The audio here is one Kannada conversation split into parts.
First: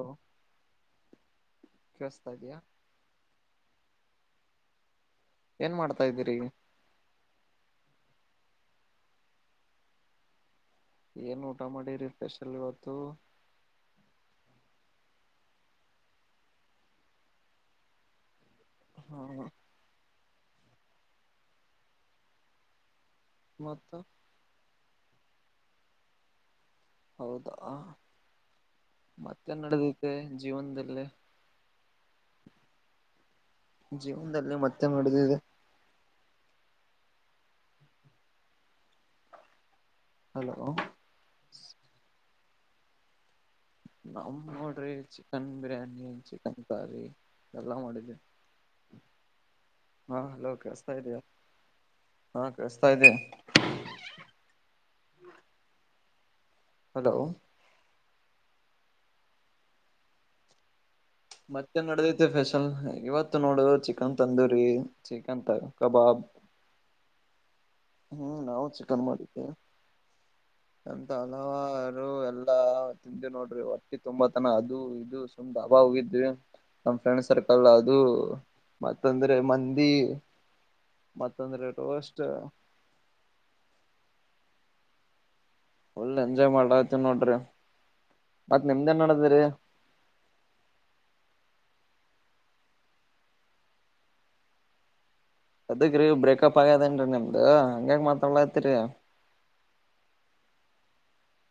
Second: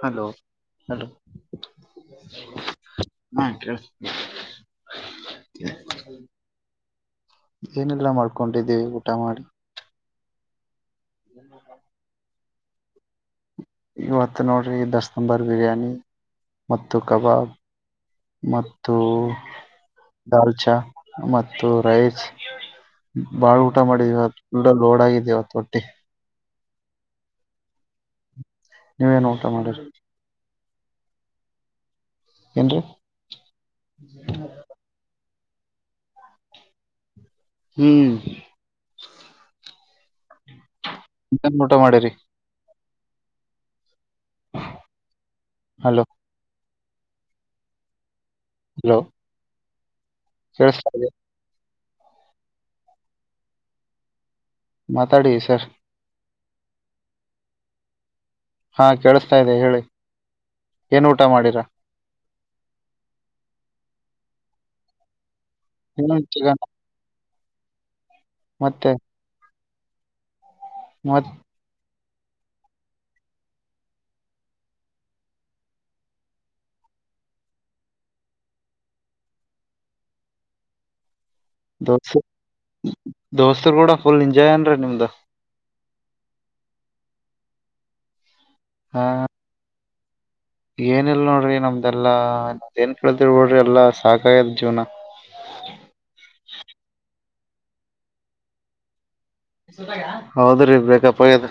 ಹಲೋ ಹಲೋ ಕೇಳಸ್ತಾ ಇದ್ಯಾ ಹಾ ಕೇಳಿಸುತ್ [unintelligible] ಏನ್ ಮಾಡ್ತಾಯಿದ್ರಿ ಏನಿಲ್ಲ ಮಾಡ್ಕೊಂಡಿದ್ದೀವಿ ಊಟ ಮಾಡಿ ಏನ್ ಊಟ ಮಾಡಿ ರೀ ಸ್ಪೆಷಲ್ ಇವತ್ತು ಇವತ್ತು ನೋಡ್ರಿ ಮಸ್ತ್ ದಮ್ ಬಿರಿಯಾನಿ ಮತ್ತು ಕಬಾಬ್ ಮತ್ತು ಹಾ ದಾಲ್ಚಾ ಮತ್ತು ರೈಸ್ ಬಾಳ ಊಟ ಮತ್ತ ಮಾಡಿದೀವಿ ಇವತ್ತು ಫುಲ್ಲ ಲೋಡ್ ಆಗಿತಿ ಇವತ್ ಹೊಟ್ಟಿ ಹೌದ ನೀವೇನ್ ಊಟ ಮಾಡಿರಿ ಜೀವನದಲ್ಲಿ ಏನ್ರಿ ಜೀವನದಲ್ಲಿ ಮತ್ತೆ ಮಾಡ್ಡದಿದೆ ಹ್ಮ್ ಹಲೋ ಏನ್ ಊಟ ಮಾಡಿರಿ ನಾವು ನೋಡ್ರಿ chicken hello biryani chicken curry ಎಲ್ಲ ಮಾಡಿದೀವಿ ಹಲೋ ಹಾ ಹಲೋ ಕೇಳಿಸ್ತಾ ಕೇಳಸ್ತಾ ಇದೆ ಇದೇಯಾ ಹಾ ಕೇಳಸ್ತಾ ಇದೆ ಮಾತಾಡಿ ಸರ್ ಹಲೋ ಹಾ ಕೇಳಸ್ತಾ ಇದೇ ಹೇಳಿ ಏನ್ ಊಟ ಮಾಡಿರಾ ಮತ್ತೆ ಏನ್ ನಡದೈತೆ ಸ್ಪೆಷಲ್ ಇವತ್ತು ನೋಡು ಚಿಕನ್ ತಂದೂರಿ ಚಿಕ್ ನ್ ಏನು ಕಬಾಬ್ ಚಿಕನ್ ಹ್ಮ್ ನಾವು ಮತ್ತೆ ಚಿಕನ್ ಮಾಡಿದ್ದೇವೆ ಅಂತ ಮತ್ ಹಲವಾರು ಎಲ್ಲಾ [unintelligible] ತಿಂದೆ ನೋಡ್ರಿ ಹೊಟ್ಟಿ ತುಂಬಾತನ ಅದು ಇದು ಸುಮ್ಮ ಡಾಬಾ ಹೋಗಿದ್ವಿ ನಮ್ ಫ್ರೆಂಡ್ ಸರ್ಕಲ್ ಅದು ಮತ್ತ ಅಂದ್ರೆ ಮಂದಿ [unintelligible] ಮತ್ತಂದ್ರೆ ದೋಸ್ ರೋಸ್ಟ್ ದೋಸ್ತರುಗುಡ ಫುಲ್ ಎಂಜಾಯ್ ಏನ್ರಿ ನಿಮ್ದು ಫುಲ್ ಎಂಜಾಯ್ ಮಾಡ್ಲಾತೀವ್ ನೋಡ್ರಿ ಮತ್ತ್ ನಿಮ್ದ ಏನ್ ನಡದಾರಿ ಏನಿಲ್ಲ ನೋಡ್ರಿ ನಮ್ದು ಎಲ್ಲಾ ಏನ್ ಕಳ್ತಿರಿ ಬಿಡ್ರಿ ಎಲ್ಲಾ ಸಾಕಾಗ್ಯದ ಜೀವ್ನ ಏದಕ್ ರೀ ಬ್ರೇಕಪ್ ಆಗ್ಯದೇನ್ರಿ ನಿಮ್ದು ಹಾಂಗ್ಯಾಕ್ ಮಾತಾಡ್ಲತೀರಿ ಹೌದ್ರಿ ಬೇಕಪ್ ಆಗ್ಯದ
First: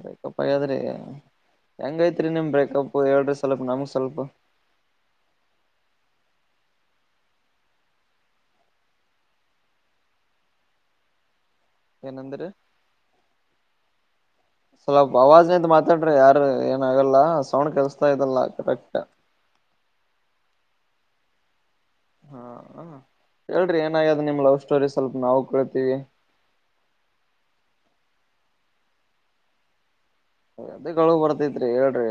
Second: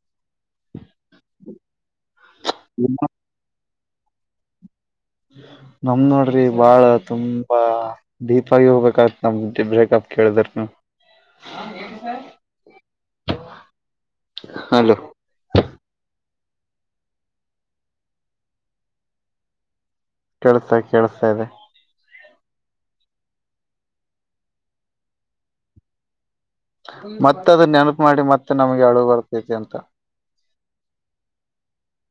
ಬ್ರೇಕಪ್ ಹಾಗ್ಯಾದ್ರಿ ಹೆಂಗೈತ್ರಿ ನಿಮ್ ಬ್ರೇಕಪ್ ಹೇಳರಿ ಸ್ವಲ್ಪ ನಮಗ್ ಸ್ವಲ್ಪ ಹ್ಮ ನಮ್ದ ನೋಡ್ರಿ ಬಾಳ ತುಂಬಾ ಡೀಪ್ ಆಗಿ ಹೋಗ್ಬೇಕಾಗತ್ ನಮ್ದು ಬ್ರೇಕಪ್ ಕೇಳಿದ್ರ ನೀವು [inaudible] ಏನಂದ್ರಿ ಹಲೋ ಸ್ವಲ ಅವಾಜಿಂದ ಮಾತಾಡ್ರಿ ಯಾರ ಏನ ಆಗಲ್ಲ ಸೌಂಡ್ ಕೆಲ್ಸತಾ ಇದಲ್ಲ ಕರೆಕ್ಟ್ ಕೇಳ್ತಾ ಕೇಳ್ತಾ ಇದೆ ಹಾ ಹ ಹೇಳ್ರಿ ಏನಾಗ್ಯಾದ ನಿಮ್ ಲವ್ ಸ್ಟೋರಿ ಸ್ವಲ್ಪ ನಾವು ಕಳ್ತೀವಿ ಮತ್ತ ಅದನ್ನ ನೆನಪು ಮಾಡಿ ಮತ್ತೆ ನಮಗೆ ಅಳು ಬರ್ತೈತಿ ಅಂತ ಯದಕ್ಕ ಅಳು ಬರ್ತೈತ್ರಿ ಹೇಳ್ರಿ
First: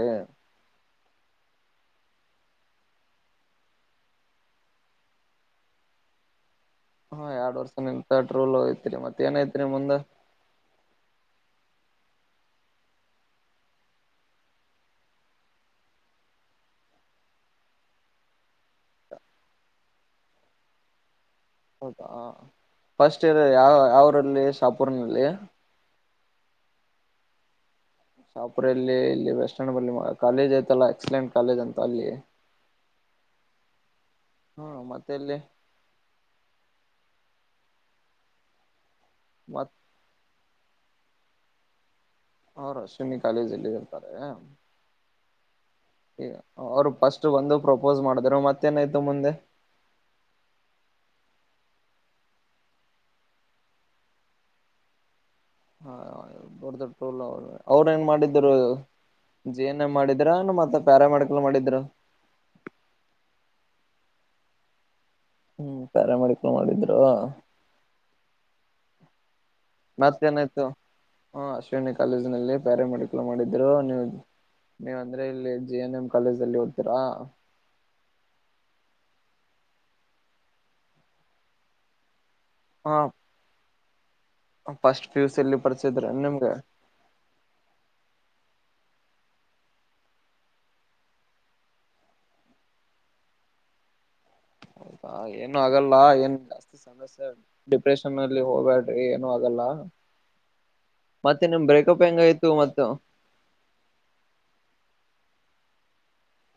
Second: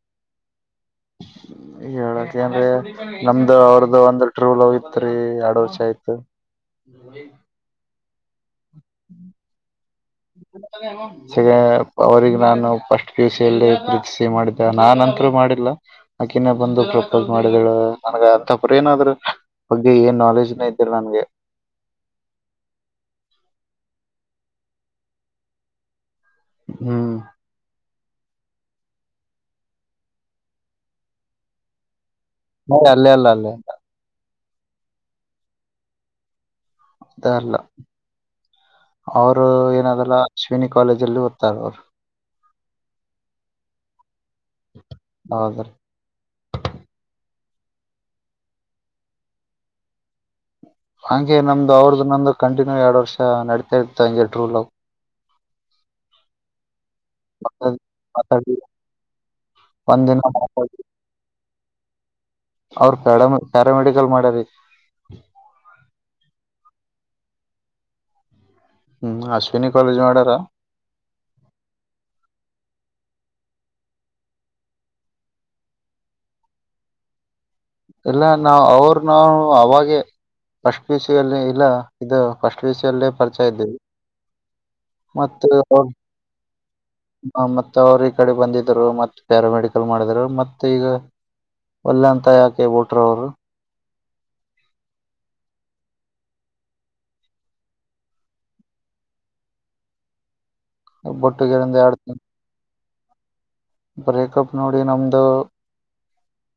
ಹೇಲಾಕೆದ್ರಿ ನಮ್ದ ಅವ್ರದು ಒಂದ ಟ್ರೂ ಲವ್ ಇತ್ರಿ ಎರಡು ವರ್ಷ ಆಯ್ತು ಹಾ ಎರಡ್ ವರ್ಷನಿಂದ ಟ್ರೂ ಲವ್ ಸಗ ಅವ್ರಿಗೆ ನಾನು ಫಸ್ಟ್ ಪುಸಿಯಲ್ಲಿ ಪ್ರೀತಿಸಿ ಮಾಡಿದ್ದೆ ನಾನಂತರು ಮಾಡಿಲ್ಲ ಆಕಿನ ಬಂದು ಪ್ರಪೋಸ್ ಮಾಡಿದಳ ನನ್ಗ ಅಂತಪ್ರ ಏನಾದ್ರರು ಬಗ್ಗೆ ಏನ್ ನಾಲೆಜ್ನ ಇದ್ದೀರಿ ನನ್ಗೆ ಹೌದಾ ಫಸ್ಟ್ ಇರ್ ಯಾವ ಯಾವರಲ್ಲಿ ಸಪೂರ್ನಲ್ಲಿ ಹ್ಮ್ ಶಾಪುರಲ್ಲಿ ಇಲ್ಲಿ ವೆಸ್ಟಂಡ ಬಲ್ಲಿ ಕಾಲೇಜ್ ಐ್ತಲ್ಲಾ ಎಕ್ಸಲೆಂಟ್ ಕಾಲೇಜ್ ಅಂತ ಅಲ್ಲಿ ಹ ಅಲ್ಲೇ ಅಲ್ಲ ಅಲ್ಲೇ ಹ್ಮ ಮತ್ತೆ ಅಲ್ಲಿ ಇದ ಅಲ್ಲ ಅವರು ಮತ್ ಏನದಲ್ಲ ಶವಿನಿ ಕಾಲೇಜಲ್ಲಿ ಉತ್ತಾರರ್ ಅವ್ರು ಅಶ್ವಿನಿ ಕಾಲೇಜ್ಲ್ಲಿ ಇರ್ತಾರೆ ಹೌದ್ರ ಅವ್ರು ಫಸ್ಟ್ ಒಂದು ಪ್ರಪೋಸ್ ಮಾಡಿದ್ರು ಮತ್ತೇನಾಯ್ತು ಮುಂದೆ ಹಂಗೆ ನಮ್ದು ಅವ್ರದ್ದು ನಮ್ದು ಕಂಟಿನ್ಯೂ ಎರಡು ವರ್ಷ ನೆಡಿತಾ ಇತ್ತು ಟ್ರೂ ಲವ್ ಹಾ ಟ್ರೂ ಲವ್ ಅವ್ರ ಏನ್ ಮಾಡಿದರು ಮಾತಾಡಿ ಜಿ ಎಂ ಒಂದಿನ ಮಾಡಿದ್ರ ಮತ್ತ ಪ್ಯಾರಾಮೆಡಿಕಲ್ ಮಾಡಿದ್ರ ಅವ್ರ ಪ್ಯಾರ ಪ್ಯಾರಾಮೆಡಿಕಲ್ ಮಾಡ್ಯರಿ ಹ್ಮ್ ಕರೆ ಮಾಡಿಕೊಂಡ ಮಾಡಿದ್ರು ಹ್ಮ್ ಆಸು ಮತ್ತ ಏನಾಯ್ತು ಹ ಅಶ್ವಿನಿ ಕಾಲೇಜ್ಲ್ಲಿ ಪ್ಯಾರ ಮೆಡಕ್ಲ್ ಮಾಡಿದ್ರು ನೀವು ನೀವಂದ್ರೆ ಇಲ್ಲಿ ಜಿ ಎನ್ ಎಂ ಕಾಲೇಜ್ ಅಲ್ಲಿ ಓದ್ತೀರಾ ಇಲ್ಲ ನಾ ಅವರು ನಾ ಅವಾಗೆ ಸ್ ಪಿಸಿಯಲ್ಲಿ ಇಲ್ಲ ಇದು ಅಷ್ಟಟ್ ಹ ವಿಷಯಲ್ಲೇ ಪರಿಚಯ ಇದ್ದೀವಿ ಫಸ್ಟ್ ಪಿ ಯು ಸಿ ಮತ್ತೆ ಅಲ್ಲಿ ಪರಿಚಯ ಇದ್ರ ನಿಮ್ಗೆ ಹ ಮತ್ತೆ ಅವ್ರ ಈ ಕಡೆ ಬಂದ ಮತ್ತ ಪ್ಯಾರಾಮೆಡಿಕಲ್ ಮಾಡಿದ್ರು ಮತ್ತೆ ಈಗ ಒಲ್ಲೆಂತ ಯಾ ಕೆ ಟ್ರ ಅವರು ೌದಾ ಏನು ಆಗಲ್ಲ ಏನ್ ಜಾಸ್ತಿ ಸಮಸ್ಯೆ ಡಿಪ್ರೆಷನ್ ಅಲ್ಲಿ ಹೋಗಬ್ಯಾಡ್ರಿ ಏನು ಆಗಲ್ಲ ಮತ್ತೆ ನಿಮ್ ಒಬ್ಬೊಟ್ಟಿಗಿರಿಂದ ಬ್ರೇಕಪ್ ಎರಡು ಹೆಂಗಾಯ್ತು ಮ ಬ್ರೇಕಪ್ ನೋಡಿ ನಮ್ದು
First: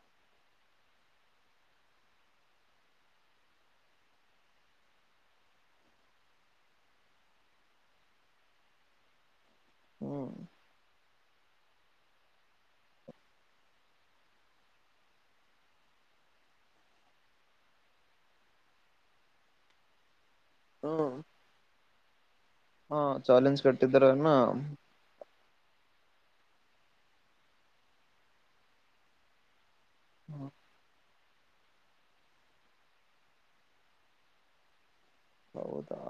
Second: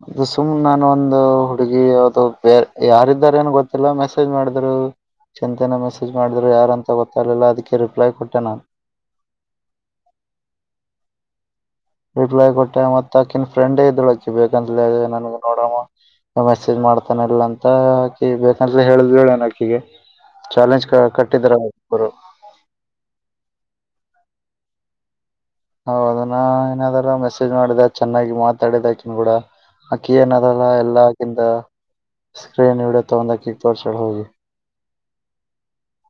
ಅದು ಸುಮ್ನೆ ನಾನು ಒಂದು ಹುಡುಗಿ ಅದು ಬೇರೆ ಯಾರಾರ ಏನು ಗೊತ್ತಿಲ್ಲ ಮೆಸೇಜ್ ಮಾಡ ರು ಚಿಂತೆನ ಮೆಸೇಜ್ ಮಾಡಿದ್ರು ಯಾರಂತ ಗೊತ್ತಾಗ್ಲಿಲ್ಲ ಅದಕ್ಕೆ ರಿಪ್ಲೈ ಕೊಟ್ಟೆ ನಾನು ಹ್ಮ್ ರಿಪ್ಲೈ ಕೊಟ್ಟೆ ಮತ್ತ ಅಕ್ಕಿನ ಫ್ರೆಂಡೇ ಇದ್ಳು ಅಕ್ಕಿ ಬೇಕಂದಲ ನನ್ ನೋಡಮ್ಮ ಮೆಸೇಜ್ ಮಾಡ್ತಾನಲ್ಲ ಅಂತ ಆಾಕಿ ಬೇಕಂದ್ರ ಹೇಳುದ್ೆನ ಅಕ್ಕಿಗೆ ಚಾಲೆಂಜ್ ಕಟ್ಟಿದರರು ಹಾ ಚಾಲೆಂಜ್ ಕಟ್ಟಿದಾರನ್ನ ಹೌ ಅದನ್ನ ಏನಾದಾರ ಮೆಸೇಜ್ ಮಾಡಿದ ಚೆನ್ನಾಗಿ ಮಾತಾಡಿದಕನ್ ಕೂಡ ಆಕ್ಕಿ ಏನ್ ಅದಲ್ಲ ಎಲ್ಲಾಗಿಿಂದ ಸ್ಕ್ರೀನ್ ಇಡ ತಗೊಂಡ ಕಿ ಬೋಡ್ಸ್ಡ್ ಹೋಗಿ ಹೌದಾ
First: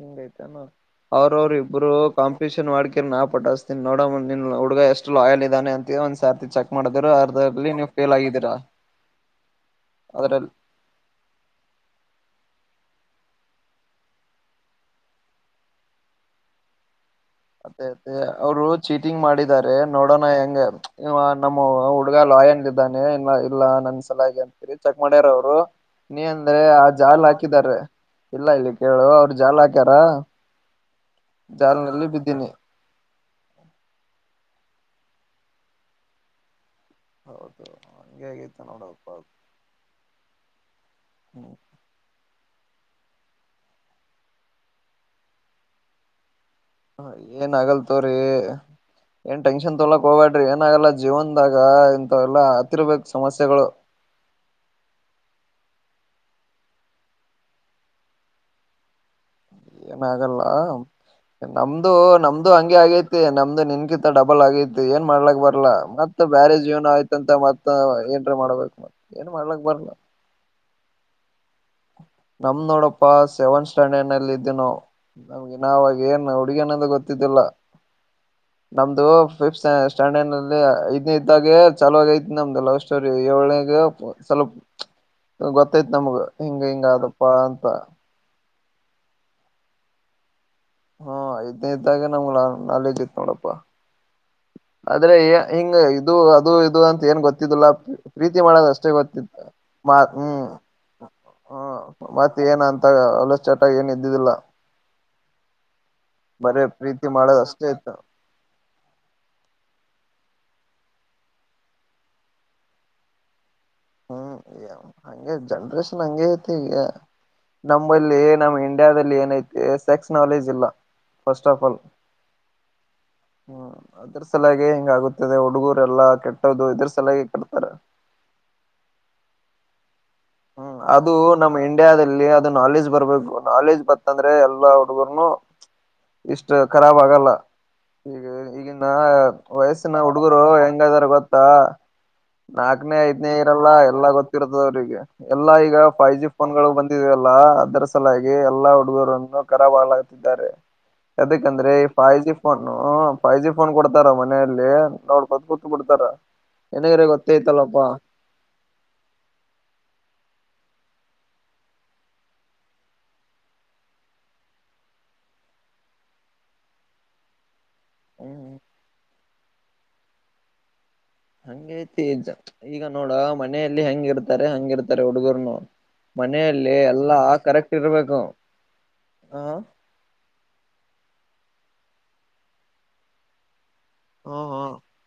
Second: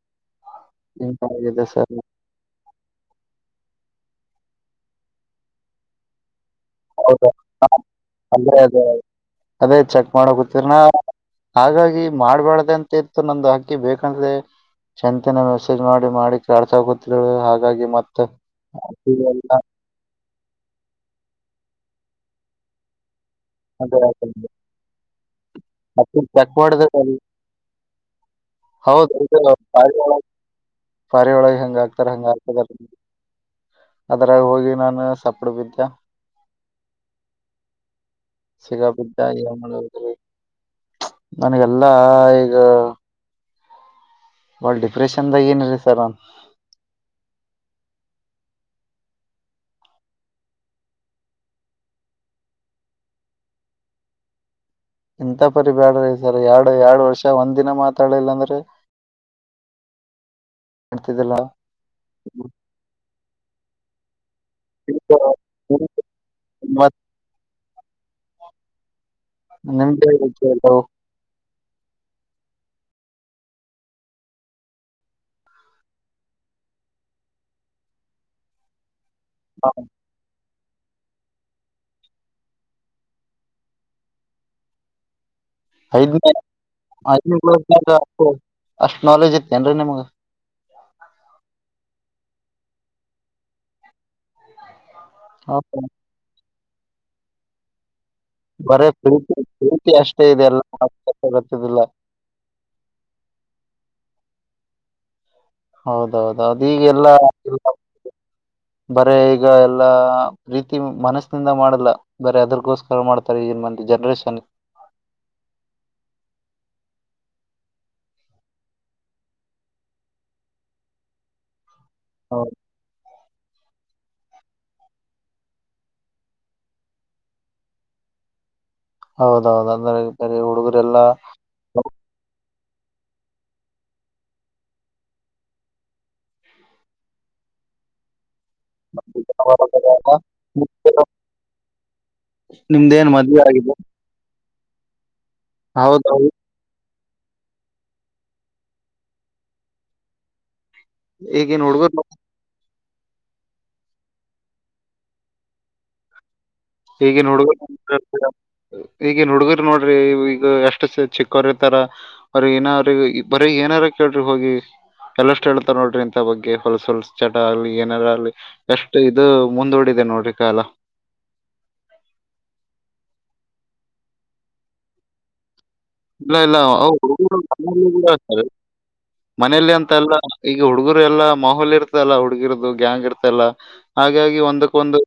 ಹಿಂಗಯ್ತಾನ ಅವ್ರ ಅವ್ರ ನಿಂತಾಗಿದೆ ಇಬ್ರು ಸರ್ ಕಾಂಪಿಟಿಷನ್ ಮಾಡಕರ್ ನಾ ಪಟತ ನೋಡ ನಿನ್ ಹುಡುಗ ಎು ಲ ಆಾಯಲ್ ಇದಾನೆ ಅಂತ ಒಂದ ಸತಿ ಚೆಕ್ ಮಾಡಿದ್ರು ಅದ್ರಲ್ಲಿ ಅದೆ ಅದೇ ಅದೇ ಚೆಕ್ ಅದ್ರಲ್ಲಿ ಮಾಡಕತರನಾ ಹಾಗಾಗಿ ಮಾಡ್ಬ್ಯಾಡ್ದ ಅಂತ ಇತ್ತು ನಮು ಹಕ್ಕಿ ಬೇಕಂದ್ರೆ ಚಂತಿನ ಮೆಸೇಜ್ ಮಾಡಿ ಮಾಡಿ ಕಾಸಕ ಅತ್ತೇ ಅತ್ತೆ ಅವರು ಚೀಟಿಂಗ್ ಇವೆಲ್ಲ ಮಾಡಿದ್ದಾರೆ ನೋಡೋಣ ಹೆಂಗ ನಮ್ಮ ಹುಡುಗ ಲಾಯನ್ ಇದ್ದಾನೆ ಇಲ್ಲ ಇಲ್ಲಾ ಅದೇ ನನ್ ಸಲಾಗಿೆ ಆಗಿದೆ. ಅಂತೀರಿ ಚೆಕ್ ಮಾಡ್ಯಾರ ಅವ್ರು ಅಕ್ಕಿ ನೀ ಚೆಕ್ ಅಂದ್ರೆ ಆ ಮಾಡಿದ್ರೆ ಅದು ಜಾಲ ಹಾಕಿದಿದ್ದಾರೆ ಇಲ್ಲ ಇಲ್ಲಿ ಕೇಳು ಅವ್ರ ಜಾಲ ಹಾಕ್ಯಾರ ಾರಿ ಒಳಗೆ ಹಂಗ ಆಗ್ತಾರ ಜಾಲ್ನಲ್ಲಿ ಹಂಗ ಬಿದ್ದೀನಿ ಆಗ್ತದ ಅದರಾಗ ಹೋಗಿ ನಾನು ಸಪಡ್ ಬಿದ್ದೆ ಹೌದು ಹಂಗೆ ಆಗೈತೆ ನೋಡಪ್ಪ ಸಿಗಾಬಿದ್ದ ಯಮಗಳೂರುದಲ್ಲಿ ನನಗೆಲ್ಲಾ ಈ ಈಗ ಒಳ ಡಿಪ್ರೆಷನ್ದಾಗ ಏನರೀ ಸರ್ ಒನ್ ಹ ಏನ್ ಆಗಲ್ತವ್ರೀ ಏನ್ ಟೆನ್ಷನ್ ತೊಲಕ್ ಹೋಗಬೇಡ್ರಿ ಏನಾಗಲ್ಲ ಜೀವನ್ದಾಗ ಇಂತ ಎಲ್ಲಾ ಹತ್ತಿರ್ಬೇಕಕ್ ಸಮಸ್ಯೆಗಳು [inaudible] ಇಂತ ಪರಿ ಬ್ಯಾಡ್ರಿ ಸರ್ ಎರಡು ಎರಡ್ ವರ್ಷ ಒಂದ್ ದಿನ ಮಾತಾಡ್ಲಿಲ್ಲ ಅಂದ್ರೆ ಏನಾಗಲ್ಲ ಮಾಡ್ತಿದ್ದಿಲ್ಲ ನಮ್ದು ನಮ್ದು ಹಂಗೆ ಆಗೈತಿ ನಮ್ದು ನಿನ್ಕಿತ್ತ ಡಬ್ಬ ಬಲ್ ಆಗೈ ಏನ್ ನಿಮ್ಗೆ ಮಾಡ್ಲಕ್ ಬರಲಾ ಮತ್ತ ಬ್ಯಾರೇಜ್ ಏನ್ ಆಯ್ತಂತ ಮತ್ತ ಏನ್ ಮಾಡ್ಬೇಕು ನಿಮಲ್ಲ ನಮ್ ನೋಡಪ್ಪಾ ಸೆವೆಂತ್ ಸ್ಟ್ಯಾಂಡರ್ಡ್ ನಲ್ಲಿ ಇದ್ದ ನ ನಮ್ಗೆ ನಾವಾಗ ಏನ್ ಹುಡುಗ್ಯನದ ಗೊತ್ತ ಲ್ಲ [inaudible] ನಮ್ದು ಫಿಫತ್ ಸ್ಟ್ಯಾಂಡರ್ಡ್ಲ್ಲಿ ಇದಐ್ ಇದ್ದಾಗೆ ಚಲುವಾಗ ಐತಿ ನಮ್ದು ಲವ್ ಸ್ಟೋರಿ ಏಳ್ನಗೆ ಸ್ವಲ್ಪ ಗೊತ್ತಾಯ್ತ್ ನಮಗ ಐದನೇ ಹಿಂಗ ಹಿಂಗ ಆದ [inaudible] ಹಾ ಐದ್ನೇ ಇದ್ದಾಗ ನಮ್ ಕಾಲೇಜು ಇತು ನೋಡಪ್ಪಾ ಆದ್ರೆ ಹಿಂಗ ಹೌದಾ? ಇದು ಅದು ಇದು ಅಂತ ಏನ್ ಗೊತ್ತಿದಿಲ್ಲ ಪ್ರೀತಿ ಮಾಡೋದು ಬರೇ ಅಷ್ಟೇ ಪ್ರೀತಿ ಗೊತ್ತಿತ್ತು ಪ್ರೀತಿ ಮತಿ ಅಷ್ಟೇ ಇದೆ ಎಲ್ಲ ಹ್ಮ ಗೊತ್ತಿದಿಲ್ಲ ಮತ್ತ ಏನ ಅಂತಾಗ ಅಲಷ್ಟ ಚಟಾಗಿ ಏನ್ ಇದ್ದುದಿಲ್ಲ ಹೌದೌದೌದು ಬರೇ ಈಗೆಲ್ಲ ಪ್ರೀತಿ ಮಾಡೋದ ಅಷ್ಟೇ ಇತ್ತು ಬರ ಈ ಈಗ ಎಲ್ಲಾ ಪ್ರೀತಿ ಮನಸ್ಸನಿಂದ ಮಾಡಿಲ್ಲ ಬರ ಅದರ್ಗೋಸ್ಕರ ಮಾಡ್ತಾರೆ ಈಗನ್ ಮಂದ ಹ್ಮ್ ಹಂಗಗೆ ಜನ್ರೇಷನ್ ಹಂಗಗೆ ಐತಿ ಈಗ ನಮ್ಮಂಬಲ್ಲಿ ನಮ್ಮ್ ಇಂಡಿಯಾದಲ್ಲಿ ಏನೈತಿ ಸೆಕ್ಸ್ ನಾಲೆಜ್ ಇಲ್ಲ ಫರ್ಸ್ಟ್ ಆಫ್ ಆಲ್ ಹೌದು ಹ್ಮ್ ಅದ್ರ ಸಲಾಗೆ ಹೇಗೆ ಆಗದೆ ಹುಡುಗೂರೆಲ್ಲಾ ಕೆಟ್ಟದು ಇದ್ರ ಸಲಾಗಿೆ ಕೆಡ್ತಾರೆ ಹೌದೌದು ಅಂದ್ರೆ ಬರೀ ಹ್ಮ್ ಹುಡುಗರೆಲ್ಲಾ ಅದು ನಮ್ಮ ಇಂಡಿಯಾದಲ್ಲಿ ನಾಲೆಜ್ ಬರ್ಬೇಕು ನಾಲೆಜ್ ಬತ್ತಂದ್ರೆ ಎಲ್ಲಾ ಹುಡುಗರ್ನು ಇಷ್ಟು ಖರಾಬ್ ಆಗಲ್ಲ ಹೀಗ ಈಗಿನ ವಯಸ್ಸಿನ ಹುಡುಗರು ಹೆಂಗ್ದಾರ ಗೊತ್ತಾ ನಾಕನೇ ನಿಮ್ದೇನ್ ಐದ್ನೇ ಮದ್ವೆ ಇರಲ್ಲ ಆಗಿದೆ ಎಲ್ಲಾ ಗೊತ್ತಿರುತದ ಅವ್ರಿಗೆ ಎಲ್ಲಾ ಈಗ ಫೈವ್ ಜಿ ಹೌದೌದು ಫೋನ್ ಗಳು ಬಂದ ಅದರ ಸಲಾಗಿ ಎಲ್ಲಾ ಹುಡುಗರನ್ನು ಕರಬಾಳಾಗುತ್ತಿದ್ದಾರೆ ಈಗಿನ ಅದಕಂದ್ರೆ ಹುಡುಗರು five G phone five G phone ಕೊಡ್ತಾರ ಮನೆಯಲ್ಲಿ ನೋಡ್ ಕತ್ ಕೂತ್ ಬಿಡ್ತಾರ ನಿನಗರೆ ಈಗನ್ ಹುಡುಗ ಗೊತ್ತೈತಲ್ಲಪ್ಪಾ ಈಗನ್ ಹುಡುಗರ ನೋಡ್ರಿ ಎಷ್ಟು ಚಿಕ್ಕವ್ರ ಇರ್ತಾರ ಅವ್ರ ಇನ ಅವ್ರಿಗೆ ಬರ ಏನಾರ ಕೇಳಿ ಹೋಗಿ ಎಲ್ಲಷ್ಟು ಹೇಳ್ತ ನೋಡ್ರಿ ಇಂತ ಬಗ್ಗೆ ಹೊಲ್ಸ ಹೊಲ್ ಚಟ ಆಗ್ಲಿ ಏನಾರ ಅಲ್ಲಿ ಹ್ಮ್ ಎಷ್ಟು ಇದು ಮುಂದೂಡಿದೆ ನೋಡ್ರಿ ಕಾಲ ಹಂಗ ಐತಿ ಈಗ ನೋಡ ಮನೆಯಲ್ಲಿ ಹೆಂಗಿರ್ತಾರೆ ಹಾಂಗೆ ಇರ್ತಾರೆ ಹುಡುಗರು ನು ಇಲ್ಲ ಇಲ್ಲ ಆ ಇರ್ಬೇಕು ಹುಡುಗರು ಹ ಮನೇಲಿ ಅಂತ ಲ್ಲ ಈಗ ಹುಡುಗರು ಎಲ್ಲಾ ಮೊಬೈಲ್ ಇರುತ್ತಲ್ಲ ಹುಡುಗಿರದು ಗ್ಯಾಂಗ್ ಇರ್ತಲ್ಲ ಹಾಗಾಗಿ ಒಂದಕ್ಕೊಂದು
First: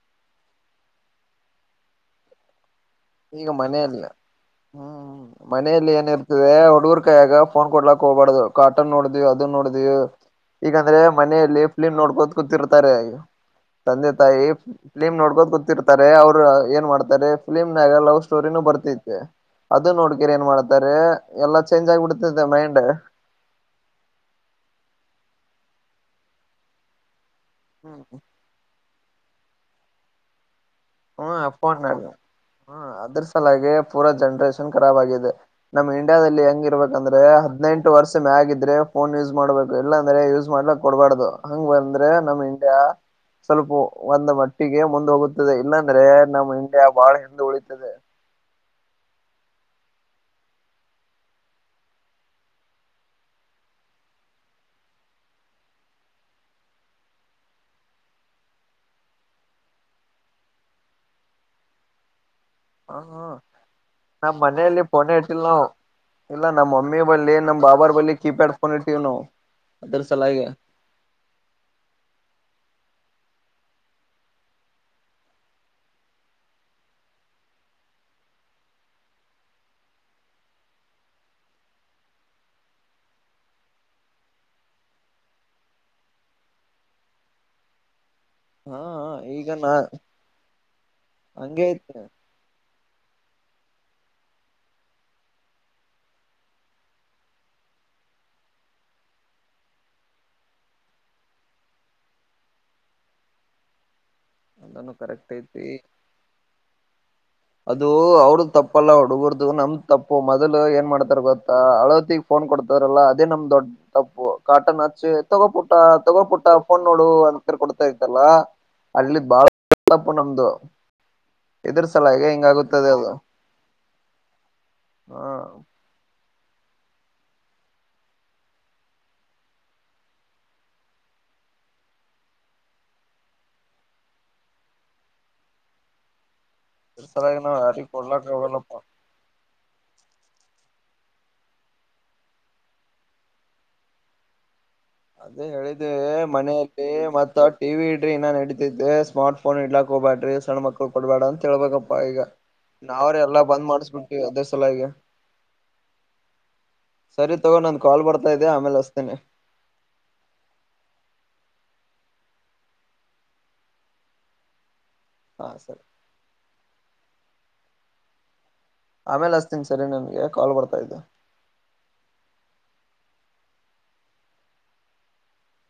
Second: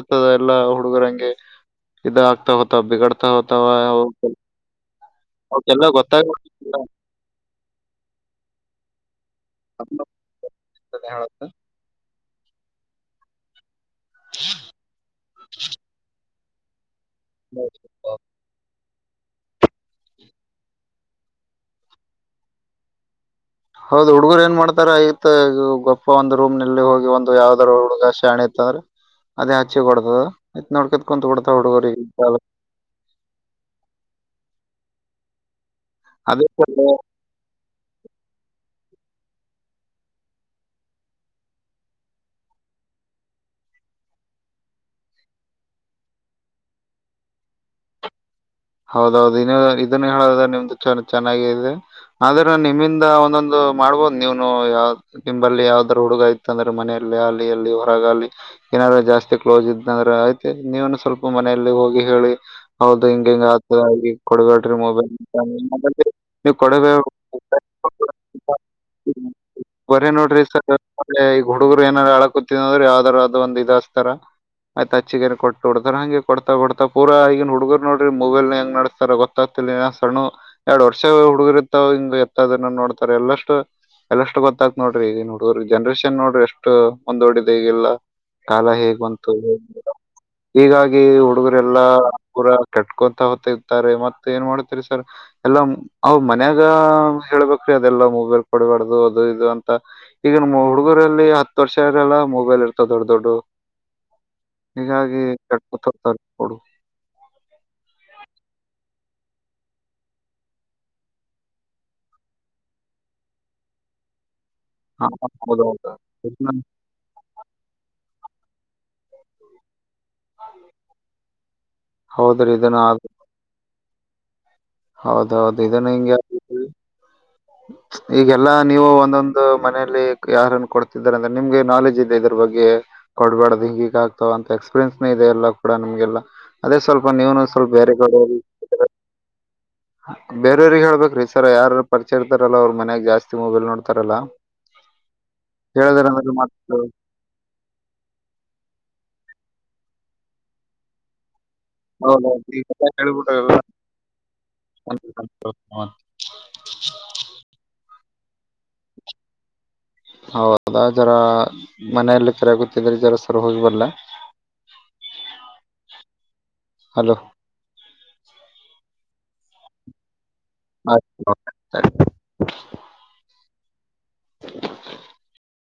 ಇತದ ಎಲ್ಲ ಹುಡುಗರಂಗೆ ಇದಾಗಗ್ತಾ ಹೋತಾವ ಬಿಗಾಡ್ತಾ ಹೋತಾವ ಅವಕ್ಕೆಲ್ಲ ಮನೇಲಿ ಗೊತ್ತಾಗ ಏನಿರ್ತದೆ ಹುಡುಗರ್ ಕಾಯಯಾಗ ಫೋನ್ ಕೊಡ್ಲಾಕ್ ಹೋಗಬಾರ್ದು ಕಾಟನ್ ನೋಡ ಅದು ನೋಡಿದವಿ ಈಗಕಂದ್ರೆ ಹೇಳತ್ತ ಮನೆಯಲ್ಲಿ ಫಿಲ್ಮ್ ನೋಡ್ಕೋತ ಕೂತಿರ್ತಾರೆ ತಂದೆ ತಾಯಿ ಫ್ಲಿಮ್ ನೋಡ್ಕೋದು ಗೊತ್ತಿರ್ತಾರೆ ಅವರು ಏನ್ ಮಾಡ್ತಾರೆ ಫಿಲಿ್ ಲವ್ ಸ್ಟೋರಿನೂ ಬರ್ತೈತೆ ಅದು ನೋಡ್ಕರಿ ಏನ್ ಮಾಡ್ತಾರೆ ಎಲ್ಲಾ ಚೇಂಜ್ ಆಗಿ ಬಿಡ್ತದೆ ಮೈಂಡ್ ಹೌದ್, ಹುಡ್ಗರು, ಏನ್, ಮಾಡ್ತಾರ! ಆಯತ್ ಈ, ಗೊಪ್ಪ, ಒಂದ್, ರೂಮ್ನಲ್ಲಿ, ಹೋಗಿ ಒ? [inaudible] ಯಾವ್ದ್ರ, ಹುಡುಗ ಶಾಣೆ ಇತ್ತಂದ್ರ ಅದೇ ಹಚ್ಚಿ, ಬಿಡದು. [inaudible] ಹ್ಮ, ಫೋನಾಗ, ಹ್ಮ, ಅದ್ರ, ಸಲಾಗೆ, ಪೂರಾ ಜನ್ರೇಷನ್? [inaudible] ಅಷ್ಟು, ಕರಾಬ್, ಆಗಿದೆ! ನಮ್ಮ್, ಇಂಡಿಯಾದಲ್ಲಿ ಅದೇ ಹೆಂಗಿರ್ಬೇಕಂದ್ರೆ, ಹದಿನೆಂಟು, ವರ್ಷ, ಮ್ಯಾಗಿದ್ದ? [inaudible] ಇದ್ರೆ, ಫೋನ್, ಯೂಸ್, ಮಾಡ್ಬೇಕು! ಇಲ್ಲಾ ಅಂದ್ರೆ, ಯೂಸ್, ಮಾಡ್ಲಕ್, ಕೊಡ್ಬಾರ್ದು, ಹಾಂಗೂ, ಬಂದ್ರೆ, ನಮ್, ಇಂಡಿಯಾ? [unintelligible] ಸ್ವಲ್ಪ, ಒಂದು, ಮಟ್ಟಿಗೆ ಮುಂದು, ಹೋಗುತ್ತದೆ, ಇಲ್ಲಾಂದ್ರೆ? [inaudible] ಅಂದ್ರೆ, ನಮ್ಮ್, ಇಂಡಿಯಾ, ಬಾಳ ಹಿಂದೆ ಉಳಿತದೆ! [inaudible] ಹೌದೌದು, ಇನ್ನು, ಇದನ್ನು, ಹೇಳದು, ನಿಮ್ದು ಚನ್ನಾಗಿದೆ, ಆದ್ರೆ ನಿಮ್ಮಿಂದ, ಒಂದೊಂದು? [inaudible] ಮಾಡ್ಬೋದು, ನೀವುನು ಯಾವ ನಿಂಬಲ್ಲಿ! ಯಾವುದಾದರೂ, ಹುಡುಗ, ಇತ್ತ, ಅಂದ್ರೆ ಮನೆಯಲ್ಲಿ, ಅಲಿ, ಇಲ್ಲಿ, ಹೊರಗ, ಅಲಿ! [inaudible] ಏನಾದ್ರೂ ಜಾಸ್ತಿ ಕ್ಲೋಸ್ ಇದನಂದ್ರೆ ಆಯ್ತಿ ನೀವನು ಸ್ವಲ್ಪ ಮನೆಯಲ್ಲಿ ಹೋಗಿ ಹೇಳಿ ಹೌದು ಹಿಂಗಿಂಗ ನಮ್ಮ್ ಮನೆಯಲ್ಲಿ ಫೋನ್ ಇಟ್ಟಿಲ್ಲ ನಾವು ಇಲ್ಲ ನೀವು ನಮ್ಮ ಮಮ್ಮಿ ಕೊಡಬೇಡ ಬಲ್ಲಿ ನಮ್ ಬಾಬಾರ್ ಬಲ್ಲಿ ಕೀಪ್ಯಾಡ್ ಫೋನ್ ಇಟವಿ ಏನು? [inaudible] ಬರಿ, ನೋಡ್ರಿ ಸದ್ದ, ಈಗ, ಹುಡುಗರು, ಏನಾರ? ಆಳಕುತಿದು, ಅಂದ್ರರು ಯಾವ್ದಾರರು? ಅದ ಒಂದ್, ಇದು ಅಸ್ತರ! [inaudible] ಆಯ್ತ್, ಅಚ್ಚಗನ್, ಕೊಟ್ನೋಡುತಾನೆ, ಹಂಗೆ ಕೊಡ್ತಾ, ಕೊಡ್ತಾ, ಪೂರ, ಈಗನ್, ಹುಡುಗರು ನೋಡ್ರಿ? [inaudible] ಮೊಬೈಲ್, ಹೆಂಗು, ನಡಸ್ತಾರ, ಗೊತ್ತಾಗ್ತಿ! ಸಣ್ಣ ಎರಡ್, ವರ್ಷ, ಹುಡುಗಿರ್ತ, ಹಿಂಗ, ಎತ್ತದನ್ನ ನೋಡ್ತಾರೆ? [inaudible] ಲಾಸ್ಟು. [inaudible] ಎಲ್ಲಷ್ಟು, ಗೊತ್ತಾಗ್ತ ನೋಡ್ರಿ! ಈಗ ನೋಡ್ರಿ ಜನ್ರೇಷನ್, ನೋಡ್ರಿ, ಎಷ್ಟ್, ಮುಂದಓಡಿದೆ ಈಗೆಲ್ಲಾ? [inaudible] ಕಾಲ, ಹಾ ಹೇಗ್, ಬಂತು! ಈಗ ನಾ ಹೀಗಾಗಿ, ಹಂಗೆ ಹುಡುಗರೆಲ್ಲಾ ಐತಿ ಪುರಾ, ಕೆಟ್ಟು. [inaudible] ಮತ್ತೇರುತ್ತಾರೆ ಮತ್ತು, ಏನ್ ಮಾಡ್ತರಿ! ಸರ್ ಎಲ್ಲ, ಅವ, ಮನ್ಯಾಗ, ಹೇಳ್ಬೇಕ್ರಿ, ಅದೆಲ್ಲವು? [inaudible] ಮೊಬೈಲ್, ಕೊಡಬಾರ್ದು, ಅದು, ಇದು ಅಂತ ಈಗ ನ ಹುಡುಗರಲ್ಲಿ? ಹತ್ತು ವರ್ಷ ಇರೆಲ್ಲ! ಮೊಬೈಲ್, ಇರ್ತದೆ, ದೊಡ್ಡ, ದೊಡ್ಡ. [inaudible] ಹೂ, ಅದಾನು ಹೀಗಾಗಿ, ಕರೆಕ್ಟ್ ಐತಿ ಕೆಟ್ಕತತ, ಕೊಡು! [unintelligible] ಇದು, ಅವ್ರ ತಪ್ಪಲ್ಲ, ಹುಡುಗರ್ದು, ನಮ್ದ್, ತಪ್ಪು. ಮೊದಲು, ಏನ್, ಮಾಡ್ತಾರ! ಗೊತ್ತಾ ಅಳವತಿಗ್, ಫೋನ್, ಕೊಡ್ತಾರೆ. [inaudible] ಕೊಡತರಲ್ಲ, ಅದೇ, ನಮ್ದ್, ದೊಡ್ಡ, ತಪ್ಪು? [inaudible] ಕಾಟನ್, ಹಾ ಹಚ್ಚಿ ತಕ್ಕೊ, ಪುಟ್ಟ, ಹೌದೌದು ತಾಕೊ, ಪುಟ್ಟ ಇದನ್ನ- ಫೋನ್, ನೋಡು, ಅಂತರ, ಕೊಡ್ತಾ? [inaudible] ಅದೆಲ್ಲಾ, ಅಲ್ಲಿ ಬಾಳ ತಪ್ಪು ನಮ್ದು ಇದರ್, ಸಾಲು. [unintelligible] ಹಂಗೆ, ಹಿಂಗು, ಹೌದ್ರಿ ಇದನ್ನ ಆಗುತ್ತದೇ, ಆದ್- ಅದು! [unintelligible] ಹಾ ಹೌದೌದು, ಇದನ್ನ, ಹಿಂಗಾಗಿ. [unintelligible] ಈಗೆಲ್ಲಾ, ನೀವು ಒಂದೊಂದು ಮನೇಲಿ ಯಾರನ್ನು, ಕೊಡ್ತಿದ್ದಾರ! ಅಂದ್ರೆ, ನಿಮ್ಗೆ, ನಾಲೆಜ್ ಇದೆ, ಇದರು, ಬಗ್ಗೆ. [unintelligible] ಕೊಡುಬಾರ್ಧು, ಹಿಂಗೂಹಿಂಗಾ, ಆಗ್ತಾವ, ಅಂತ ಎಕ್ಸ್ಪೀರಿಯನ್ಸ್ನ, ಇದೆ ಎಲ್ಲ ಕೊಡಂಗೇಲ್ಲ. [inaudible] ಅದೇ, ಇದ್ರ ಸ್ವಲ್ಪ, ಸಲಾಗಿ ನೀವುನು, ನಾವ್ ಸ್ವಲ್ಪನು ಯಾರಿಗ್ ಕೊಡ್ಲಾಕ್ ಯಾರಿಗಾದರೂ. ಹೋಗಲ್ಲಪ್ಪ [inaudible] ಬೇರೆಯವ್ರ, ಹೇಳ್ಬೇಕ್ರೀ, ಸರ್, ಯಾರ ಪರಿಚಯ, ಇರ್ತಾರಲ್ಲ! ಅವ್ರ, ಮನ್ಯಾಗ, ಜಾಸ್ತಿ ಮೊಬೈಲ್, ನೋಡ್ತಾರಲ್ಲ? [inaudible] ಅದೇ, ಹೇಳಿದ್ವಿ! ಹೇಳಿದ್ರ ಅಂದ್ರೆ ಮತ್ ಮನೆಯಲ್ಲಿ, ಮತ್ತ, ಟಿ, ವಿ. ಇಡ್ರಿ, ಇನ, ನಡಿತೈತೆ! [inaudible] ಸ್ಮಾರ್ಟ್, ಫೋನ್, ಇಡಲಾಕಾ, ಹೋಗುಬೇಡರಿ, ಸಣ್ಣ, ಮಕ್ಳ, ಕೊಡ್ಬೇಡ. [inaudible] ಕೇಳುಬೇಕ್ಯಪ್ಪ, ಈಗ, ನಾವ್ರ ಹೇಳ್ಬಿಟ್ಟ ಎಲ್ಲಾ! ಬಂದ್ ಮಾಡಿಸ್ಬಿಟ್ಟವಿ, ಅದೇ ಸಲುವಾಗಿ. [inaudible] ಹ.. [inaudible] ಸರಿ, ತಗೋ, ನನ್ ಕಾಲ್ ಬರುತ್ತೆ. [inaudible] ಹೌದಾ, ಜ್ವರ. [unintelligible] ಮನೆಯಲ್ಲಿ, ಗೊತ್ಹು, ಇರೋಜಾಗ, ಹೋಗಿಬರಲ್ಲ! [unintelligible] ಹಾ, ಸರಿ. [inaudible] ಹಲೋ.. [inaudible] ಆಮೇಲೆ, ಹಚ್ತೀನಿ, ಸರಿ, ನಿಮ್ಗೆ. [inaudible] [unintelligible] [inaudible] [inaudible] [unintelligible]